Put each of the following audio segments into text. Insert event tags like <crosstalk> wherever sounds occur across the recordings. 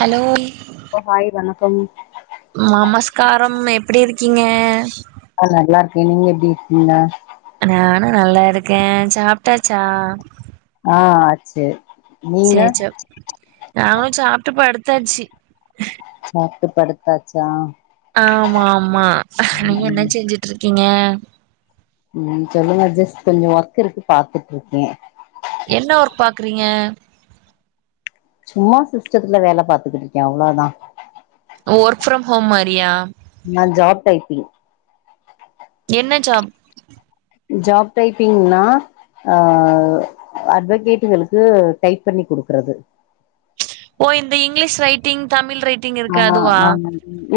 Hello hi வணக்கம் மமஸ்காரம் எப்டி இருக்கீங்க ஆ நல்லா இருக்கே நீங்க எப்டி இருக்கீங்க நானோ நல்லா இருக்கே சாப்டாச்சா ஆ செரி செர் சோர்வ் நாங்களு சாப்ட்டு படுத்தாச்சி சப்ட்டு படுத்தாச்சா ஆமா ஆமா நீங்க என்ன ம் செஞ்சிட்டு இருகீங்க ம் சொல்லுங்க ஜஸ்ட் கொஞ்சோ ஒர்க் இருக்கு பாத்துட்ருக்கே என்ன ஒர்க் பாக்றீங்க சும்மா சிஸ்டத்துல வேல பாத்துகிட்ருக்க அவ்ளோதா ஒர்க் ஃப்ரம் ஹோம் மாரியா நா ஜாப் டைபிங் என்ன ஜாப் ஜாப் டைப்பிங்னா ஆ அட்வகேட்டுகளுக்கு டைப் பண்ணி குடுக்றது ஓ இந்த இங்கிலிஷ் ரைட்டிங் தமிழ் ரைட் ஆ ஆ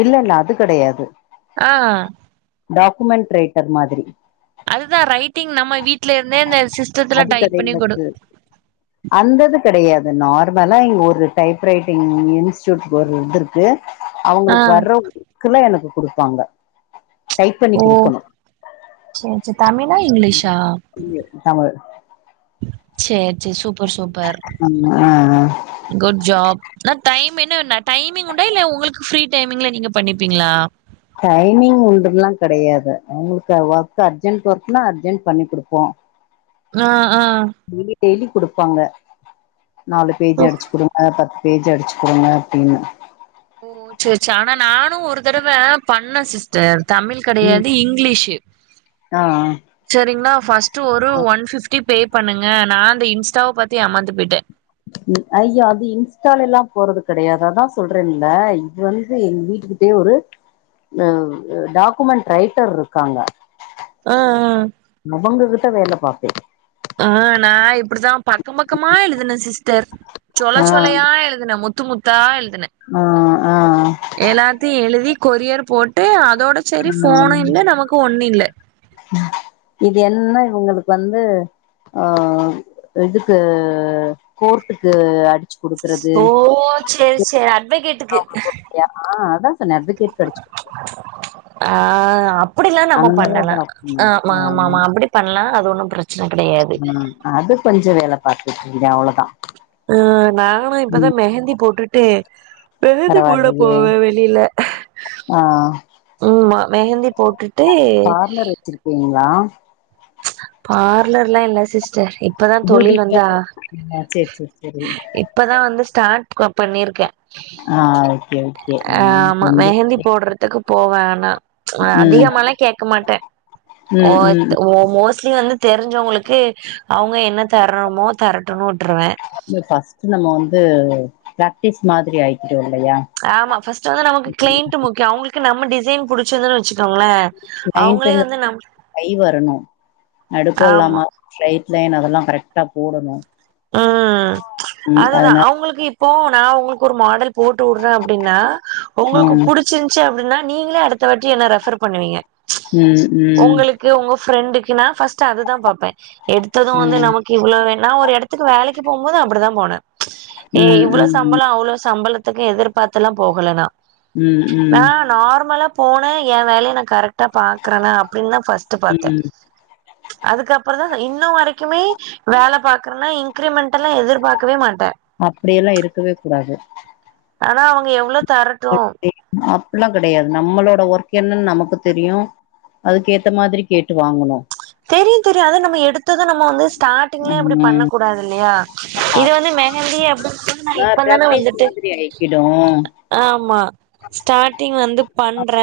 இல்ல இல்ல அது கெடையாது ஆ டாக்குமெண்ட் ரைட்டர் மாதிரி அதுதா ரைட்டிங் நம்ம வீட்ல இருந்தே இந்த சிஸ்டத்துல அது டைப் பண்ணி கொடு கெடையாது அந்தது கெடையாது நார்மலா இங்க ஒரு டைப் ரைட்டிங் இன்ஸ் டியூட் ஒரு இது இருக்கு ஆ அவங்களுக்கு வர்ற ஒர்க்குல எனக்கு குடுப்பாங்க டைப் பண்ணி ஓ குடுக்கணு சேரி சேரி தமிழா இங்கிலிஷா தமிழ் சேரி சேரி சூப்பர் சூப்பர் ஆம்மா ஆ ஆ குட் ஜாப் நா டைம் என்ன நா டைமிங் உண்டா இல்ல உங்களுக்கு ஃப்ரீ டைமிங்ல நீங்க பண்ணிப்பீங்ளா டைமிங் ஒண்டுல்லா கிடையாது அவங்களுக்கு ஒர்க் அர்ஜென்ட் ஒர்க்னா அர்ஜென்ட் பண்ணி குடுப்போ ஆ ஆ டெய்லி டெய்லி குடுப்பாங்க நாலு பேஜ் ஓ அடிச்சு கொடுங்க பத்து பேஜ் அடிச்சு குடுங்க அப்டினு ஓ சேரி சேரி ஆனா நானு ஒரு தடவ பண்ண சிஸ் சேரி தமிழ் ம் கெடையாது இங்லீஷு ஆ சரிங்ளா பஸ்ட் ட்டு ஒரு ஒன் பிப்டி பே பண்ணுங்க நா அந்த இன்ஸ்டாவ பாத்து ஏமாந்து போயிட்டே ஐயோ அது இன்ஸ்டால எல்லா போறது கெடையாது அதா சொல்றேன்ல இது வந்து எங் வீட்டுக்கு ஒரே ஒரு ஆ டாக்குமெண்ட் ரைட்டர் இருக்காங்க ஆ ஆ அவங்ககிட்ட வேல பாத்தே ஆ நா இப் அப்டிதா பக்கம் பக்கமா எழுதுன சிஸ்டர் ஆ சொலச்சொலயா எழுதுன முத்து முத்தா எழுதுன ஆ ஆ எல்லாத்தையு எழுதி கொரியர் போட்டு அதோட சரி ம் போனு இல்ல நமக்கு ஒண்ணு இல்ல இது என்ன இவங்களுக்கு வந்து ஆ இதுக்கு கோர்ட்டுக்கு அடி ஓ சேரி சேரி அட்வகேட் ஆ அதா சொன்ன அட்வகேட்க்கு அடிச்சு ஆ அப்டிலா நம்ப அந்த பண்ணலா டாக்குமெண்ட் ஆமா ஆமா ஆமா அப்டி பண்லா அது ஒன்னு பிரச்சன கெடையாது ஆ ம் அது கொஞ்சோ வேல பாத்துட்ருந்தே அவ்ளோதா ஆ நானு இப்பதா மெஹந்தி போட்டுட்டு மெஹந்தி போட பரவாயில்லையே போவே ஆ உம்மா மெஹந்தி போட்டுட்டு வச்சிருக்கீங்ளா பார்லர்லா இல்ல சிஸ்டர் இப்பதா தொழில் வந்து பியூட்டிஷியன் ஆ சேரி சேரி சேரி இப்பதா வந்து ஸ்டார்ட் பண்ணியிருக்கே ஆ ஓகே ஓகே ஆ ஆமா மெஹந்தி போட்றதுக்கு போவ நானு ம் அதிகமாலா கேட்க மாட்டே ம் ம் ஒ மோஸ்ட்லி வந்து தெரிஞ்சவுங்களுக்கு அவுங்க என்ன தரணுமோ தரட்டுன் உட்டுருவே இ ஃபஸ்ட்டு நம்ம வந்து பிராக்டிஸ் மாதிரி ஆய்கிட்டோ இல்லையா ஆமா ஃபர்ஸ்ட்டு வந்து நமக்கு கிளையன்ட்டு முக்கியோ அவுங்களுக்கு நம்ம டிசைன் புடிச்சிருந்து வச்சு கிளையன்ட்டு கை வரணு நடுக்கோ ஆமா இல்லாம ஸ்ட்ரைட் லைன் அதெல்லா கரெக்டா போடணு ஆ ம் அதுதா அதனால அவுங்களுக் இப் இப்போ நா உங்களுக்கு ஒரு மாடல் போட்டு உட்ற அப்டின்னா உங்களுக்கு ம் புடி ச்சிருன்ச்சு அப்டின்னா நீங்களே அடுத்த வாட்டி என்ன ரெஃபர் பண்ணுவீங்க ம் ம் க்கு உங்க ஃப்ரெண்டுக்குனா ஃபஸ்ட்டு அதுதா பாப்பே எடுத்தது வந்து ம் நமக்கு இவ்ளோ வேன்னா ஒரு இடத் துக்கு வேலைக்கு போம்போது அப்டிதா போன ம் இவ்ளோ ம் சம்பளோ அவ்ளோ சம்பளத் துக்கு எதிர் பார்த்துலா போகலனா நா ம் ம் நார்மலா போன எ வேலைய நா கரெக்டா பாக்குறன அப்டின்னு தா ஃபர்ஸ்ட்டு பாத்த ம் அதுக்கப்புற தா இன்னு வரைக்குமே வேல பாக் றனா இன்கிரமென்ட் எல்லா எதிர்பாக்கவே மாட்ட அப்டியெல்லா இருக்கவே கூடாது ஆனா அவுங்க எவ்ளோ தரட்டு அப்பில்லா கெடையாது நம்மளோட ஒர்க் என்னன் நமக்கு தெரியு அதுக்கேத்த மாதிரி கேட்டு வாங்கனு தெரியு தெரியு அது நம்ம எடுத்தது நம்ம வந்து ஸ்டார்டிங்லயே அப்டி பண்ண ம் கூடாது இல்லையா இது வந்து மெகந்தி அப்டி சொன்ன ஆ இப்ப தானே பிராக்டிஸ் வந்துட்டு மாதிரி ஆயிக்கிடு ஆமா ஸ்டார்டிங் வந்து பண்ற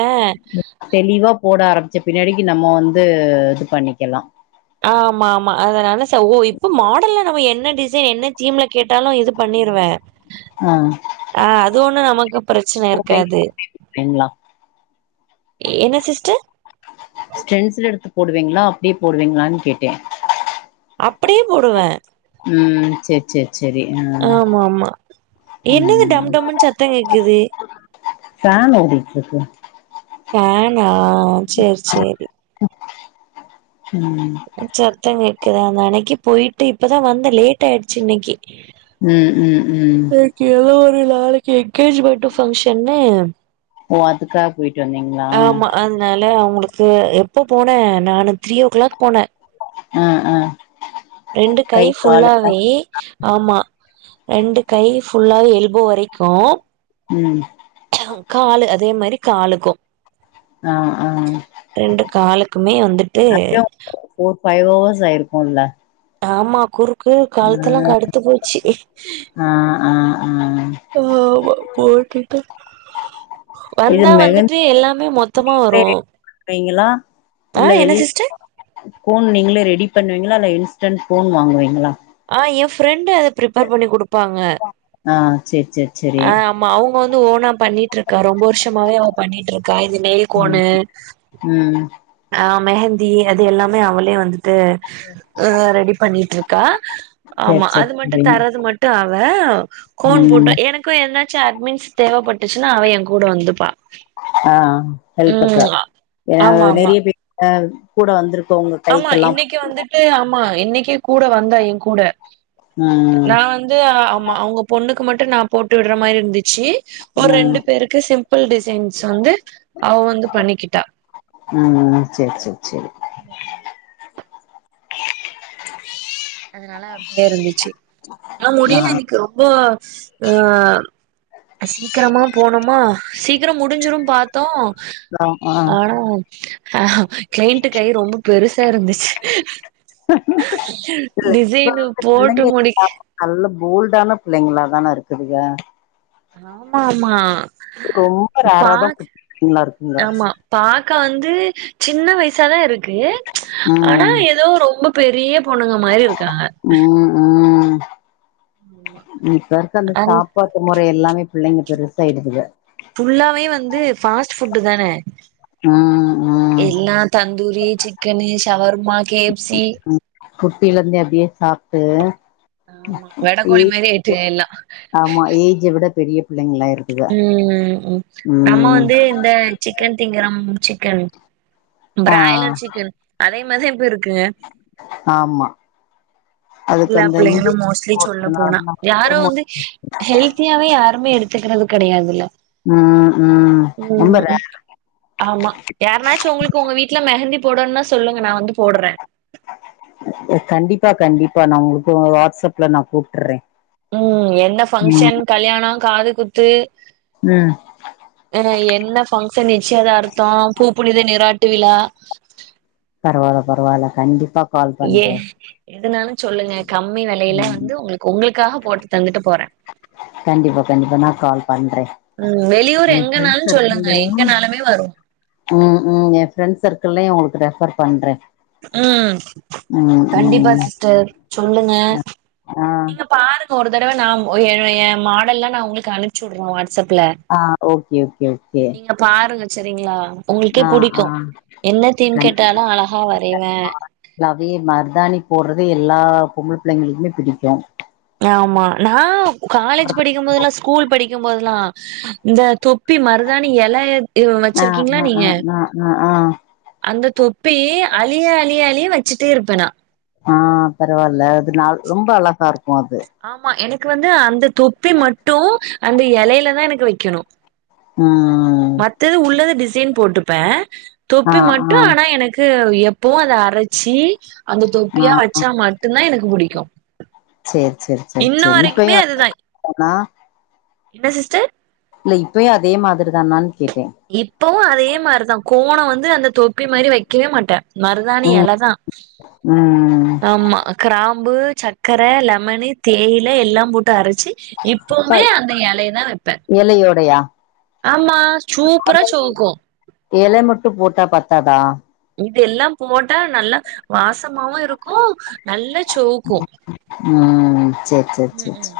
தெளிவா போட ஆரம்பிச்ச பின்னாடிக்கு நம்ம வந்து இது பண்ணிக்கலா ஆமா ஆமா அதனால ச ஓ இப்ப மாடல்ல நம்ம என்ன டிசைன் என்ன தீம்ல கேட்டாலு இது பண்ணிருவே ஆ அ அது ஒண்ணு நமக்கு பிரச்சன இருக்காது போடுவீங்களா என்ன சிஸ்டர் ஸ்டென்சில் எடுத்து போடுவீங்ளா அப்டியே போடுவீங்ளான் கேட்ட அப்டியே போடுவே ம் செர் செர் செரி நா ஆமாமா என்னங்க டம் டம்ன்னு சத்தம் கேக்குது ஃபேன் ஓடிட்டுறுக்கு ஃபேனா சேர் செரி ம் சத்த கேக்குதா தன்னைக்கி போயிட்டு இப்பதா வந்த லேட் ஆயிடுச்சு இன்னைக்கி ம் ம் ம் க்கு ஏதோ ஒரு நாளைக்கி எங்கேஜ்மெண்ட்டு பங்க்ஷன்னு ஓ அதுக்காக் போயிட்டு வந்தீங் ஆமா அத்னால அவ்ங்களுக்கு எப்போ போனே நானு த்ரீ ஓ க்ளாக் போன அ அ ரெண்டு கை ஃபுல்லா வே ஆமா ரெண்டு கை ஃபுல்லாவே எல்போ வரைக்கு ம் காலு அதே மாரி காலுக்கு ஆ ஆ ரெண்டு காலுக்குமே வந்துட்டு ஃபோர் ஃபைவ் அவர்ஸ் ஆயிருக்குல்ல ஆமா குறுக்கு கழுத்தெல்லா கடுத்து போச்சி ஆ ஆ ஆ ஆமா போட்டுட்ட இது வந்தா வந்துட்டு மெஹந்திக்கே எல்லாமே மொத்தமா வரு பண்ணுவீங்களா ஆ இல்ல என்ன வெளில சிஸ்டர் கோன் நீங்களே ரெடி பண்ணுவீங்ளா இல்ல இன்ஸ்டன்ட் கோன் வாங்குவீங்களா ஆ ஏ ஃப்ரெண்டு ப்ரிப்பர் பண்ணி குடுப்பாங்க ஆ சேரி சேரி சேரி ஆ மா அவ்ங்க வந்து ஓனா பண்ணிட்ருக்கா ரொம்ப வர்ஷமாவே அவ பண்ணிட்ருக் கா இந்த நெயில் ம் கோனு ம் ஆ மெஹந்தி அது எல்லாமே அவளே வந்துட்டு அ ரெடி பண்ணிட்ருக்கா சேர் ஆமா சேர் அது மட்டு சரி தர்றது மட்டு அவ கோன் ம் போட்ட எனக்கு ஏத்னாச்சு அட்மின்ஸ் தேவப்பட்டுச்சுன்னா அவ ஏங் கூட வந்துப்பா ஆ ஹெல்ப்ப்புக்கு ம் ஆ ஆமா ஆமா நறைய பே ஆ கூட வந்துருக்கவ்ங்களு ஆமா இன்னைக்கு வந்துட்டு ஆமா இன்னைக்கே கூட வந்தா ஏங்கூட ம் நா வந்து ஆமா அவ்ங்க பொண்ணுக்கு மட்டு நா போட்டு விட்ற மாரி இருந்துச்சு ஒரு ரெண்டு பேருக்கு சிம்ப்புள் டிசைன்ஸ் வந்து அவ வந்து பண்ணிக்கிட்டா ஆ சேர் சேர் சேரி ம் அதனால அப்டியே இருந்துச்சி ஆனா ஆ முடியில இன்னைக்கு ரொம்ப ஆ சீக்கெரமா போனோமா சீக்கிரம் முடிஞ்சிரும் பாத் தோ ஆ ஆ ஆனா க்ளைண்ட்டு கை ரொம்ப பெருசா இருந்துச்சு இல்ல இப்ப டிசைனு இருக்க போட்டு பிள்ளைங்க முடிக் நல்ல போல்டான ப்ள்ளைங்களா தான இருக்குதுங்க ஆமா ஆமா ரொம்ப பா ரேராதா குட்டி பிள்ளைங்களா இருக்குங்க ஆமா பாக்க வந்து சின்ன வயசாதா இருக்கு ஆனா ம் ஏதோ ரொம்ப பெரிய பொண்ணுங்க மாரி இருக்காங்க ம் ம் ஆமா. இப்ப இருக்க அந்த அங் சாப்பாட்டு முறை எல்லாமே பிள்ளைங்க பெருசாய்டுதுக ஃபுல்லாவே வந்து ஃபாஸ்ட் ஃபுட்டு தான ம் ம் எல்லா tandoori chicken shawarma K F C குட்டிலர்ந்தே அப்டியே சாப்ட்டு ஆமா ஏ வெடக்கோழி மாரி ஆயிட்டு எல்லா ஆமா ஏஜ விட பெரிய பிள்ளைங்களா இருக்குக ம் நம்ம ம் வந்து இந்த சிக்கன் திங்கரம் சிக்கன் ஆ ப்ராயிலர் சிக்கன் அதே மாரி இப்ப இருக்கு ஆமா அதுக்கு எல்லா அந்த பிள்ளைங்களு இன்ஜெக்ஷன் மோஸ்ட்லி சொல்ல போடுறதுனால போனா நமக்கு யாரு வருமோ வந்து ஹெல்த்தியாவே யாருமே எடுத்துக்கிறது கெடையாதுல்ல ம் ம் ரொம்ப ம் ரேர் ஆமா யார்னாச்சு உங்களுக் கு உங்க வீட்ல மெஹந்தி போடணுனா சொல்லுங்க நா வந்து போட்றே எ கண்டிப்பா கண்டிப்பா நா உங்களுக்கு வாட்ஸ்அப்ல நா கூப்ட்டுறே ம் என்ன ஃபங்க்ஷன் ம் கல்யாண காது குத்து ம் அ ஹ என்ன ஃபங்க்ஷன் நிச்சயதார்த்த பூப்புனித நிராட்டு விழா பரவால்ல பரவால்ல கண்டிப்பா கால் ஏ பண்றே எதுனாலு சொல்லுங்க கம்மி வெலையில ம் வந்து உங்களுக்கு உங்களுக்காக போட்டு தந்துட்டு போறே கண்டிப்பா கண்டிப்பா நா கால் பண்றே ம் வெளியூர் எ ஃப்ரெண்ட் எங்கனாலு சொல்லுங்க சர்க்கிள்லயு எங்க நாலுமே வருவோ ம் ம் எ ஃப்ரெண்ட்ஸ் சர்க்கிள்லயு உங்களுக்கு ரெஃபர் பண்றே ம் ம் கண்டிப்பா ம் சிஸ்டர் சொல்லுங்க ஆ நீங்க பாருங்க ஒரு தடவ நா உங் ஏனா எ மாடல்லா நா உங்களுக்கு அனுப்ச்சு வுட்றே வாட்ஸ்அப்ல ஆ ஓகே ஓகே ஓகே நீங்க பாருங்க செரிங்களா உங்களுக்கே ஆ புடிக்கு ஆ என்ன தீம் கேட்டாலு அழகா வரைவே லாவே மர்தாணி போட்றது எல்லா பொம்பள பிள்ளைங்களுக்குமே பிடிக்கு ஆமா நா காலேஜ் படிக்கும்போதுலா ஸ்கூல் படிக் கும்போதெல்லா இந்த தொப்பி மருதாணி எலய இவ் ஆ வச்சிருக்கீங்ளா ஆ ஆ நீங்க ஆ ஆ ஆ அந்த தொப்பி அழிய அழிய அழிய வச்சுட்டே இருப்பே நா ஆ பரவால்ல அது நா ரொம்ப அழகா இருக்கு அது ஆமா எனக்கு வந்து அந்த தொப்பி மட்டு அந்த எலைல தா எனக்கு வெக்கணு ம் மத்தது உள்ளத டிசைன் போட்டுப்பே ஆ தொப்பி மட்டு ஆ ஆனா எனக் க்கு எப்பவு அத அரைச்சி அந்த ஆ தொப்பியா வச்சா மட்டு்ந்தா எனக்கு பிடிக்கு சேர் சேரி சேரி சேரி இப்பயு வரைக்குமே அதே அதுதா <inaudible> தானா என்ன சிஸ்டர் இல்ல இப்பயு அதே மாதிரிதானான் கேட்டே இப்பவு அதே மாரிதா கோண வந்து அந்த தொப்பி மாரி வெக்கவே மாட்டே மறுதாணி ம் எலதா ம் ஆமா கிராம்பு சக்கர லெமனு தேயில எல்லாம் போட்டு அரச்சு இப்பவுமே அந்த எலைய தா வெப்பே எலையோடையா ஆமா சூப்பரா செவக்கு எல மட்டு போட்டா பத்தாதா இதெல்லா போட்டா நல்லா வாசமாவு இருக்கு நல்லா செவக்கு ம் சேரி சேரி ம் சேரி ம் சேரி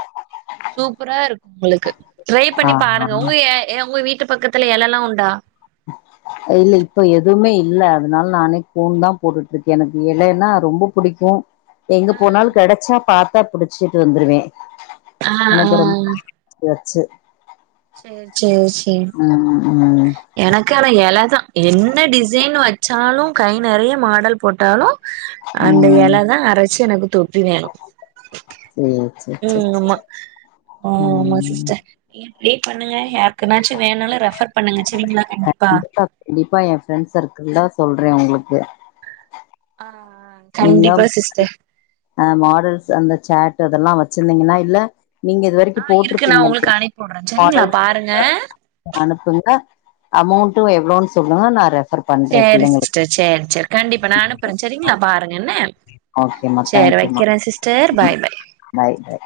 சூப்பரா இருக்கு உங்களுக்கு ட்ரை ஆ பண்ணி பாருங்க ஆ உங்க எ ஏ உங்க வீட்டு பக்கத்துல எலலா உண்டா அ இல்ல இப்ப எதுமே இல்ல அதுனால நானே கோண் தா போட்டுட்ருக்கே எனக்கு எலைனா ரொம்ப புடிக்கு எங்க ஆ போனாலு கெடைச்சா பாத்தா புடிச்சுட்டு வந்துருவே ஆ ஆனா ஆ ஆ இப்ப ரொம் சரியாச்சு சேரி சேரி சேரி ம் ம் எனக்கு ஆனா எல தா என்ன டிசைன் வச்சாலு கை நெறைய மாடல் போட்டாலு அந்த ம் எல தா அரச்சு எனக்கு தொப்பி வேணு சேரி சேரி சேரி ம் சேரி ஆமா ம் ஆமா சிஸ்டர் வெயிட் பண்ணுங்க யார்க்குனாச்சு வேண்னாலு ரெஃபர் பண்ணுங்க செரிங்ளா கண்டிப்பா கண்டிப்பா எ ஃப்ரெண்ட் சர்க்கிள்ள சொல்றே உங்ளுக்கு ஆ நீங்க கண்டிப்பா சிஸ்டர் அ மாடல்ஸ் அந்த சேட் அதெல்லா வச்சிருந்தீங்ன்னா இல்ல நீங்க இது வரைக்கு ஆ இருக்கு நா உங்களுக்கு போட்டிருப்பீங்கள்யா அனுப்பி உட்றே சரிங்களா மாடல்ஸ் பாருங்க <inaudible> அனுப்புங்க அமௌண்டு எவ்ளோன் சொல்லுங்க நா ரெஃபர் பண்றே செரி பிள்ளைங்களுக்கு சிஸ்டர் செரி செரி கண்டிப்பா நா அனுப் ப்றே சரிங்களா பாருங்க என்ன ஓகேம்மா செரி தேங்க்யூம்மா வைக்கிறே சிஸ்டர் பாய் பாய் பாய் பாய்